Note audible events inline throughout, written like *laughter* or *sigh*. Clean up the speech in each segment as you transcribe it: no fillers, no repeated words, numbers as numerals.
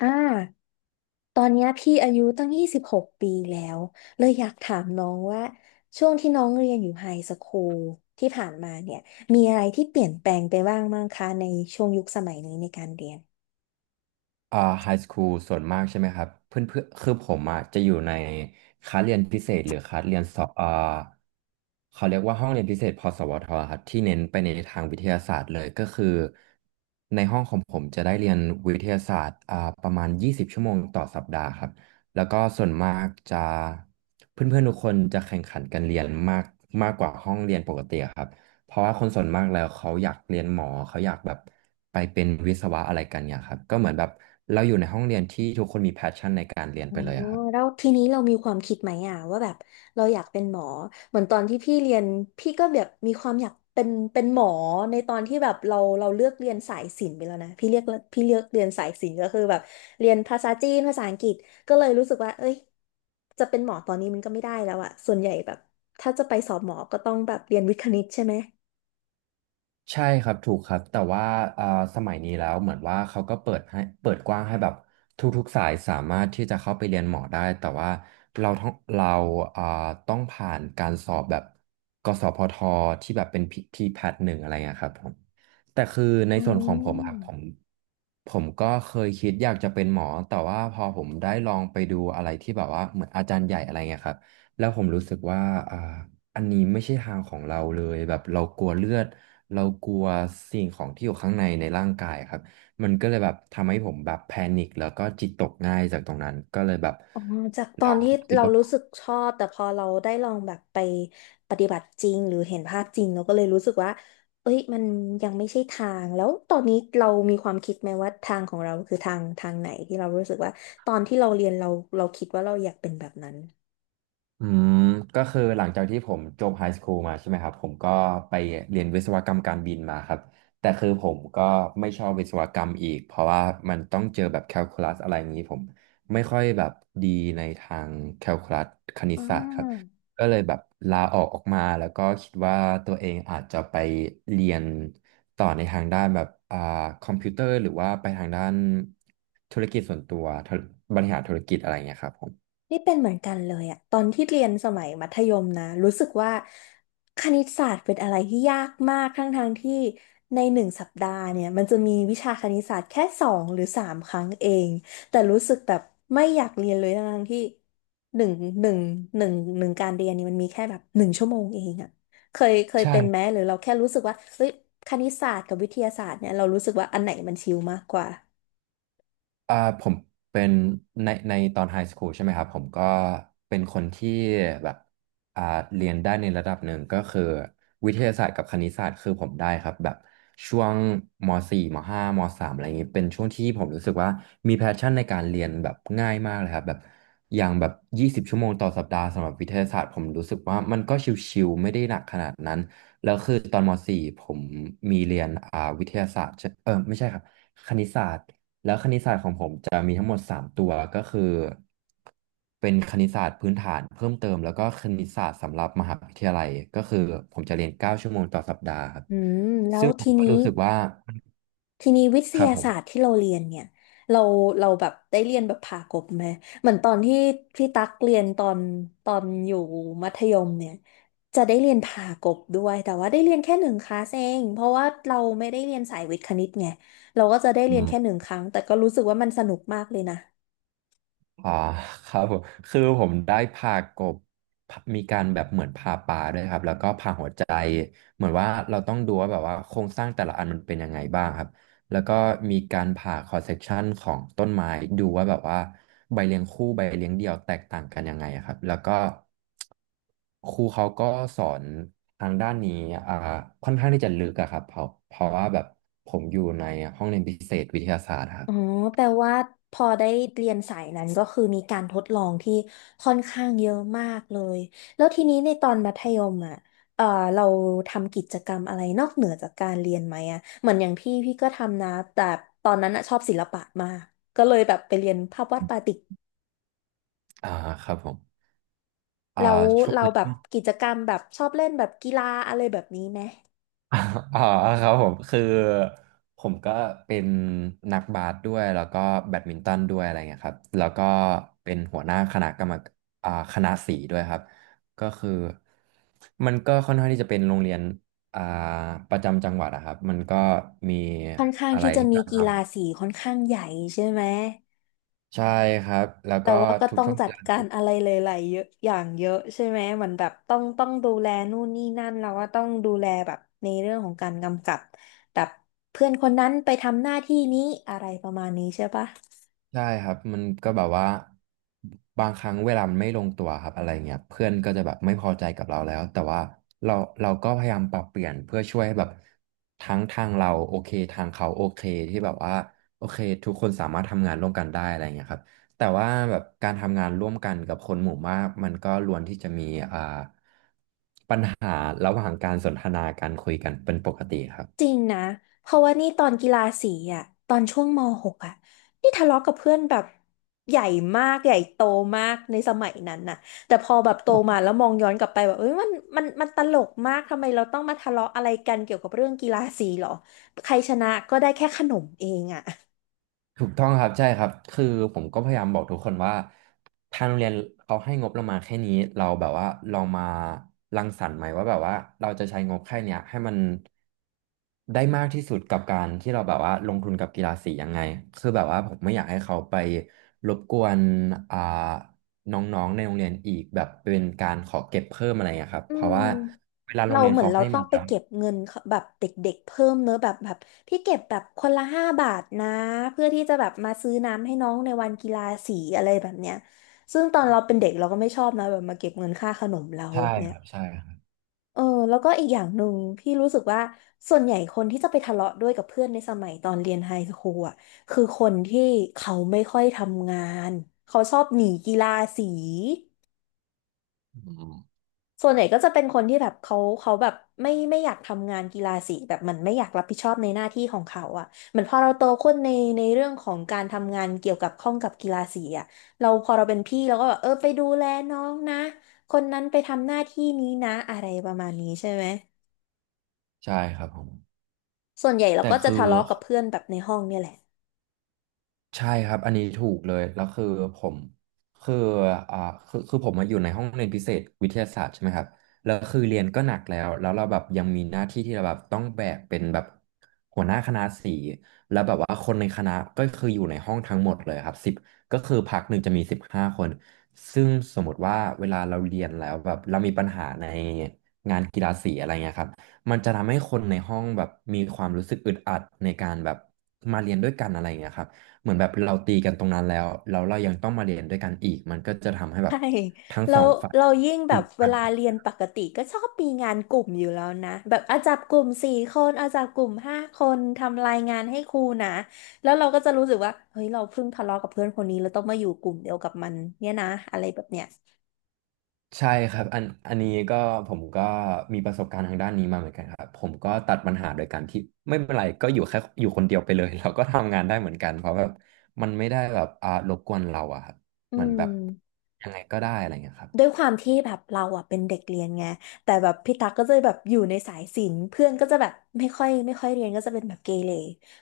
อ่า ตอนเนี้ยพี่อายุตั้ง26ปีแล้วเลยอยากถามน้องว่าช่วงที่น้องเรียนอยู่ไฮสคูลที่ผ่านมาเนี่ยมีอะไรที่เปลี่ยนแปลงไปบ้างมั้งคะในช่วงยุคสมัยนี้ในการเรียน ไฮสคูลส่วนมากใช่ไหมครับเพื่อนเพื่อคือผมอ่ะจะอยู่ในคลาสเรียนพิเศษหรือคลาสเรียนสอบเขาเรียกว่าห้องเรียนพิเศษพสวทครับที่เน้นไปในทางวิทยาศาสตร์เลยก็คือในห้องของผมจะได้เรียนวิทยาศาสตร์ประมาณ20ชั่วโมงต่อสัปดาห์ครับแล้วก็ส่วนมากจะเพื่อนๆทุกคนจะแข่งขันกันเรียนมากมากกว่าห้องเรียนปกติครับ เพราะว่าคนส่วนมากแล้วเขาอยากเรียนหมอเขาอยากแบบไปเป็นวิศวะอะไรกันเนี่ยครับก็เหมือนแบบเราอยู่ในห้องเรียนที่ทุกคนมีแพชชั่นในการเรียนอ๋อไปเลยอะครับ แล้วทีนี้เรามีความคิดไหมอ่ะว่าแบบเราอยากเป็นหมอเหมือนตอนที่พี่เรียนพี่ก็แบบมีความอยากเป็นหมอในตอนที่แบบเราเลือกเรียนสายศิลป์ไปแล้วนะพี่เรียกพี่เลือกเรียนสายศิลป์ก็คือแบบเรียนภาษาจีนภาษาอังกฤษก็เลยรู้สึกว่าเอ้ยจะเป็นหมอตอนนี้มันก็ไม่ได้แล้วอ่ะส่วนใหญ่แบบถ้าจะไปสอบหมอก็ต้องแบบเรียนวิทย์คณิตใช่ไหมใช่ครับถูกครับแต่ว่าอ่าสมัยนี้แล้วเหมือนว่าเขาก็เปิดให้เปิดกว้างให้แบบทุกๆสายสามารถที่จะเข้าไปเรียนหมอได้แต่ว่าเราต้องเราอ่าต้องผ่านการสอบแบบกสพทที่แบบเป็นทีแพทหนึ่งอะไรเงี้ยครับผมแต่คือในอืส่วนของผมอะครับผมม ผมก็เคยคิดอยากจะเป็นหมอแต่ว่าพอผมได้ลองไปดูอะไรที่แบบว่าเหมือนอาจารย์ใหญ่อะไรเงี้ยครับแล้วผมรู้สึกว่าอ่า อันนี้ไม่ใช่ทางของเราเลยแบบเรากลัวเลือดเรากลัวสิ่งของที่อยู่ข้างในในร่างกายครับมันก็เลยแบบทำให้ผมแบบแพนิคแล้วก็จิตตกง่ายจากตรงนั้นก็เลยแบบอ๋อจากตอลอนงที่คิดเราว่า รู้สึกชอบแต่พอเราได้ลองแบบไปปฏิบัติจริงหรือเห็นภาพจริงเราก็เลยรู้สึกว่าเอ้ยมันยังไม่ใช่ทางแล้วตอนนี้เรามีความคิดไหมว่าทางของเราคือทางไหนที่เรารู้สึกว่าตอนที่เราเรียนเราคิดว่าเราอยากเป็นแบบนั้นอืมก็คือหลังจากที่ผมจบไฮสคูลมาใช่ไหมครับผมก็ไปเรียนวิศวกรรมการบินมาครับแต่คือผมก็ไม่ชอบวิศวกรรมอีกเพราะว่ามันต้องเจอแบบแคลคูลัสอะไรอย่างนี้ผมไม่ค่อยแบบดีในทางแคลคูลัสคณิตอ่ศาสตร์ครับา ก็เลยแบบลาออกออกมาแล้วก็คิดว่าตัวเองอาจจะไปเรียนต่อในทางด้านแบบคอมพิวเตอร์หรือว่าไปทางด้านธุรกิจส่วนตัวบริหารธุรกิจอะไรอย่างเงี้ยครับผมนี่เป็นเหมือนกันเลยอะตอนที่เรียนสมัยมัธยมนะรู้สึกว่าคณิตศาสตร์เป็นอะไรที่ยากมากทั้งทางที่ในหนึ่งสัปดาห์เนี่ยมันจะมีวิชาคณิตศาสตร์แค่2 หรือ 3ครั้งเองแต่รู้สึกแบบไม่อยากเรียนเลยทั้งทที่หนึ่งหนึ่งหนึ่งหนึ่งการเรียนเนี่ยมันมีแค่แบบหนึ่งชั่วโมงเองอะเคยใช่ เป็นไหมหรือเราแค่รู้สึกว่าเฮ้ยคณิตศาสตร์กับวิทยาศาสตร์เนี่ยเรารู้สึกว่าอันไหนมันชิลมากกว่าผมเป็นในตอนไฮสคูลใช่ไหมครับผมก็เป็นคนที่แบบอ่าเรียนได้ในระดับหนึ่งก็คือวิทยาศาสตร์กับคณิตศาสตร์คือผมได้ครับแบบช่วงม .4 ม .5 ม .3 อะไรอย่างนี้เป็นช่วงที่ผมรู้สึกว่ามีแพชชั่นในการเรียนแบบง่ายมากเลยครับแบบอย่างแบบ20ชั่วโมงต่อสัปดาห์สำหรับวิทยาศาสตร์ผมรู้สึกว่ามันก็ชิวๆไม่ได้หนักขนาดนั้นแล้วคือตอนมสี่ผมมีเรียนวิทยาศาสตร์ใช่เออไม่ใช่ครับคณิตศาสตร์ ทั้งหมด3 ตัวก็คือเป็นคณิตศาสตร์พื้นฐานเพิ่มเติมแล้วก็คณิตศาสตร์สำหรับมหาวิทยาลัยก็คือผมจะเรียน9 ชั่วโมงต่อสัปดาห์ครับอืมแล้วทีก็นี้ รู้สึกว่าทีนี้วิทครับยาผมศาสตร์ที่เราเรียนเนี่ยเราเราแบบได้เรียนแบบผ่ากบไหมเหมือนตอนที่พี่ตั๊กเรียนตอนอยู่มัธยมเนี่ยจะได้เรียนผ่ากบด้วยแต่ว่าได้เรียนแค่หนึ่งคลาสเองเพราะว่าเราไม่ได้เรียนสายวิทย์คณิตไงเราก็จะได้เรียนม แค่หนึ่งครั้งแต่ก็รู้สึกว่ามันสนุกมากเลยนะ อ่าครับผมคือผมได้พากบพามีการแบบเหมือนผ่าปลาด้วยครับแล้วก็ผ่าหัวใจเหมือนว่าเราต้องดูว่าแบบว่าโครงสร้างแต่ละอันมันเป็นยังไงบ้างครับแล้วก็มีการผ่าคอสเซกชันของต้นไม้ดูว่าแบบว่าใบเลี้ยงคู่ใบเลี้ยงเดี่ยวแตกต่างกันยังไงครับแล้วก็ครูเขาก็สอนทางด้านนี้อ่าค่อนข้างที่จะลึกอะครับเพราะว่าแบบผมอยู่ในห้องเรียนพิเศษวิทยาศาสตร์ครับอ๋อแปลว่าพอได้เรียนสายนั้นก็คือมีการทดลองที่ค่อนข้างเยอะมากเลยแล้วทีนี้ในตอนมัธยมอ่ะเออเราทำกิจกรรมอะไรนอกเหนือจากการเรียนไหมอ่ะเหมือนอย่างพี่ก็ทำนะแต่ตอนนั้นอ่ะชอบศิลปะมากก็เลยแบบไปเรียนภาพวาดปาติกอ่าครับผมอ่าแล้วช่วง เราแบบกิจกรรมแบบชอบเล่นแบบกีฬาอะไรแบบนี้ไหมอ๋อครับผมคือผมก็เป็นนักบาสด้วยแล้วก็แบดมินตันด้วยอะไรเงี้ยครับแล้วก็เป็นหัวหน้าคณะกรรมคณะสีด้วยครับก็คือมันก็ค่อนข้างที่จะเป็นโรงเรียนอ่าประจำจังหวัดอะครับมันก็มีค่อนข้างอะไรที่จะมีกีฬาสีค่อนข้างใหญ่ใช่ไหม ใช่ครับแล้วแต่ก็ว่าก็ทุกต้องช่วงจัเวดลา การอะไรหลายๆเยอะอย่างเยอะใช่ไหมเหมือนแบบต้องดูแลนู่นนี่นั่นแล้วก็ต้องดูแลแบบในเรื่องของการกำกับแบบเพื่อนคนนั้นไปทำหน้าที่นี้อะไรประมาณนี้ใช่ปะ ใช่ครับมันก็แบบว่าบางครั้งเวลามันไม่ลงตัวครับอะไรเงี้ยเพื่อนก็จะแบบไม่พอใจกับเราแล้วแต่ว่าเราเราก็พยายามปรับเปลี่ยนเพื่อช่วยให้แบบทั้งทางเราโอเคทางเขาโอเคที่แบบว่าโอเคทุกคนสามารถทำงานร่วมกันได้อะไรเงี้ยครับแต่ว่าแบบการทำงานร่วมกันกับคนหมู่มากมันก็ล้วนที่จะมีอ่าปัญหาระหว่างการสนทนาการคุยกันเป็นปกติครับ จริงนะเพราะว่านี่ตอนกีฬาสีอ่ะตอนช่วงม .6 อ่ะนี่ทะเลาะกับเพื่อนแบบใหญ่มากใหญ่โตมากในสมัยนั้นน่ะแต่พอแบบโตมาแล้วมองย้อนกลับไปแบบเอ้ยมันตลกมากทำไมเราต้องมาทะเลาะอะไรกันเกี่ยวกับเรื่องกีฬาสีหรอใครชนะก็ได้แค่ขนมเองอ่ะ ถูกต้องครับใช่ครับคือผมก็พยายามบอกทุกคนว่าทางโรงเรียนเขาให้งบเรามาแค่นี้เราแบบว่าลองมารังสรรค์ไหมว่าแบบว่าเราจะใช้งบแค่เนี้ยให้มันได้มากที่สุดกับการที่เราแบบว่าลงทุนกับกีฬาสียังไงคือแบบว่าผมไม่อยากให้เขาไปรบกวนอ่าน้องๆในโรงเรียนอีกแบบเป็นการขอเก็บเพิ่มอะไรอย่างเครับอืเพราะมว่าเราเหมือนเราต้องไปเก็บเงินเขาแบบเด็กๆเพิ่มเนอะแบบพี่เก็บแบบคนละ5บาทนะเพื่อที่จะแบบมาซื้อน้ำให้น้องในวันกีฬาสีอะไรแบบเนี้ยซึ่งตอนเราเป็นเด็กเราก็ไม่ชอบนะแบบมาเก็บเงินค่าขนมเราใช่แบบเนี้คยรับใช่ครับเออแล้วก็อีกอย่างหนึ่งพี่รู้สึกว่าส่วนใหญ่คนที่จะไปทะเลาะด้วยกับเพื่อนในสมัยตอนเรียนไฮสคูลอ่ะคือคนที่เขาไม่ค่อยทำงานเขาชอบหนีกีฬาสี อืมส่วนใหญ่ก็จะเป็นคนที่แบบเขาแบบไม่อยากทำงานกีฬาสีแบบมันไม่อยากรับผิดชอบในหน้าที่ของเขาอ่ะเหมือนพอเราโตขึ้นในเรื่องของการทำงานเกี่ยวกับข้องกับกีฬาสีอ่ะเราพอเราเป็นพี่เราก็แบบเออไปดูแลน้องนะคนนั้นไปทำหน้าที่นี้นะอะไรประมาณนี้ใช่ไหมใช่ครับผมส่วนใหญ่เราแต่ก็จะคือ ทะเลาะกับเพื่อนแบบในห้องเนี่ยแหละ ใช่ครับอันนี้ถูกเลยแล้วคือผมคืออ่าคือผมมาอยู่ในห้องเรียนพิเศษวิทยาศาสตร์ใช่ไหมครับแล้วคือเรียนก็หนักแล้วแล้วเราแบบยังมีหน้าที่ที่เราแบบต้องแบกเป็นแบบหัวหน้าคณะสีแล้วแบบว่าคนในคณะก็คืออยู่ในห้องทั้งหมดเลยครับสิบก็คือพักหนึ่งจะมีสิบห้าคนซึ่งสมมติว่าเวลาเราเรียนแล้วแบบเรามีปัญหาในงานกีฬาสีอะไรเงี้ยครับมันจะทำให้คนในห้องแบบมีความรู้สึกอึดอัดในการแบบมาเรียนด้วยกันอะไรอย่างเงี้ยครับ เหมือนแบบเราตีกันตรงนั้นแล้วแล้วเรายังต้องมาเรียนด้วยกันอีกมันก็จะทำให้แบบใช่ทั้งเราสองฝ่ายเรายิ่งแบอึบดเวอัดลาเรียนปกติก็ชอบมีงานกลุ่มอยู่แล้วนะแบบอาจับกลุ่มสี่คนอาจับกลุ่มห้าคนทำรายงานให้ครูนะแล้วเราก็จะรู้สึกว่าเฮ้ยเราเพิ่งทะเลาะกับเพื่อนคนนี้เราต้องมาอยู่กลุ่มเดียวกับมันเนี่ยนะอะไรแบบเนี้ยใช่ครับอันนี้ก็ผมก็มีประสบการณ์ทางด้านนี้มาเหมือนกันครับผมก็ตัดปัญหาโดยการที่ไม่เป็นไรก็อยู่แค่อยู่คนเดียวไปเลย *laughs* เราก็ทำงานได้เหมือนกันเพราะแบบมันไม่ได้แบบรบกวนเราอะครับอืเหมือนแบบม ยังไงก็ได้อะไรเงี้ยครับด้วยความที่แบบเราอ่ะเป็นเด็กเรียนไงแต่แบบพี่ตั๊กก็จะแบบอยู่ในสายศิลป์เพื่อนก็จะแบบไม่ค่อยเรียนก็จะเป็นแบบเกเร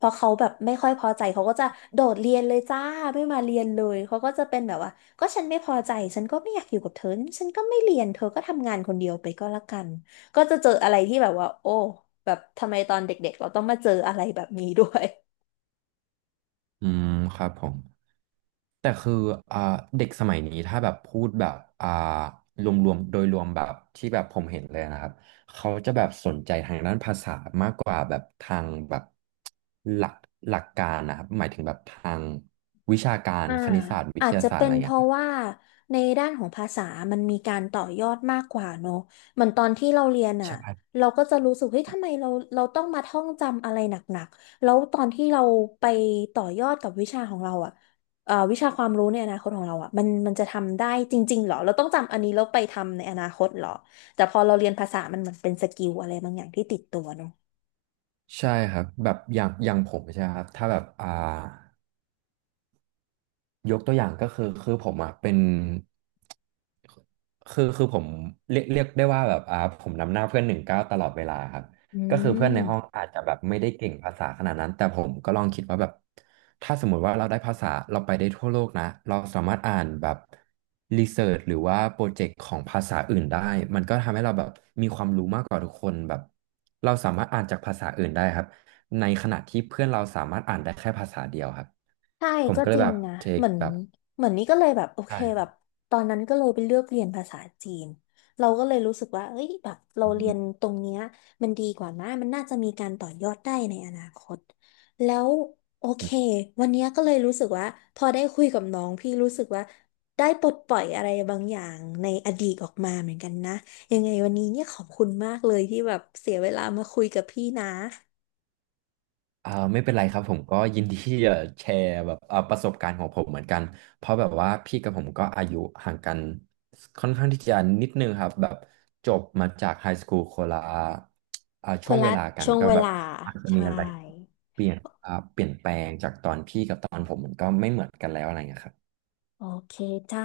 พอเขาแบบไม่ค่อยพอใจเขาก็จะโดดเรียนเลยจ้าไม่มาเรียนเลยเขาก็จะเป็นแบบว่าก็ฉันไม่พอใจฉันก็ไม่อยากอยู่กับเธอฉันก็ไม่เรียนเธอก็ทำงานคนเดียวไปก็แล้วกันก็จะเจออะไรที่แบบว่าโอ้แบบทำไมตอนเด็กๆเราต้องมาเจออะไรแบบนี้ด้วย อืมครับผม แต่คืออ่าเด็กสมัยนี้ถ้าแบบพูดแบบอ่ารวมๆโดยรวมแบบที่แบบผมเห็นเลยนะครับเขาจะแบบสนใจทางด้านภาษามากกว่าแบบทางแบบหลักหลักการนะครับหมายถึงแบบทางวิชาการอ่าคณิตศาสตร์วิอาทจยาจะศาสตร์เป็อะนไรเพเงี้ยราะครับว่าในด้านของภาษามันมีการต่อยอดมากกว่าเนอะเหมือนตอนที่เราเรียนอ่ะใช่เราก็จะรู้สึกเฮ้ยทำไมเราต้องมาท่องจำอะไรหนักๆ แล้วตอนที่เราไปต่อยอดกับวิชาของเราอ่ะวิชาความรู้ในอนาคตของเราอ่ะมันจะทำได้จริงๆเหรอเราต้องจำอันนี้แล้วไปทำในอนาคตเหรอแต่พอเราเรียนภาษามันเหมือนเป็นสกิลอะไรบางอย่างที่ติดตัวเนอะใช่ครับแบบอย่างอย่างผมใช่ไหมครับถ้าแบบยกตัวอย่างก็คือผมอ่ะเป็น คคือผมเรียกได้ว่าแบบผมนำหน้าเพื่อนหนึ่งเก้าตลอดเวลาครับอืก็คือเพื่อนในห้องม อาจจะแบบไม่ได้เก่งภาษาขนาดนั้นแต่ผมก็ลองคิดว่าแบบถ้าสมมุติว่าเราได้ภาษาเราไปได้ทั่วโลกนะเราสามารถอ่านแบบรีเสิร์ชหรือว่าโปรเจกต์ของภาษาอื่นได้มันก็ทำให้เราแบบมีความรู้มากกว่าทุกคนแบบเราสามารถอ่านจากภาษาอื่นได้ครับในขณะที่เพื่อนเราสามารถอ่านได้แค่ภาษาเดียวครับใช่ผมก็ก็เลจยริงแบบนะเทเหคมือนแบบเหมือนนี่ก็เลยแบบโอเคใช่คแบรับ บตอนนั้นก็เลยไปเลือกเรียนภาษาจีนเราก็เลยรู้สึกว่าเอ้ยแบบเราเรียนตรงเนี้ยมันดีกว่านะมันน่าจะมีการต่อยอดได้ในอนาคตแล้วโอเควันเนี้ยก็เลยรู้สึกว่าพอได้คุยกับน้องพี่รู้สึกว่าได้ปลดปล่อยอะไรบางอย่างในอดีตออกมาเหมือนกันนะยังไงวันนี้เนี่ยขอบคุณมากเลยที่แบบเสียเวลามาคุยกับพี่นะไม่เป็นไรครับผมก็ยินดีที่จะแชร์แบบประสบการณ์ของผมเหมือนกันเพราะแบบว่าพี่กับผมก็อายุห่างกันค่อนข้างที่จะนิดนึงครับแบบจบมาจากไฮสคูลคนละคช่วนงเวละลากันช่วงก็เวแบบลาอาจจะมีใช่ อะไรเปลี่ยนเปลี่ยนแปลงจากตอนพี่กับตอนผมมันก็ไม่เหมือนกันแล้วอะไรเงี้ยครับโอเคจ้า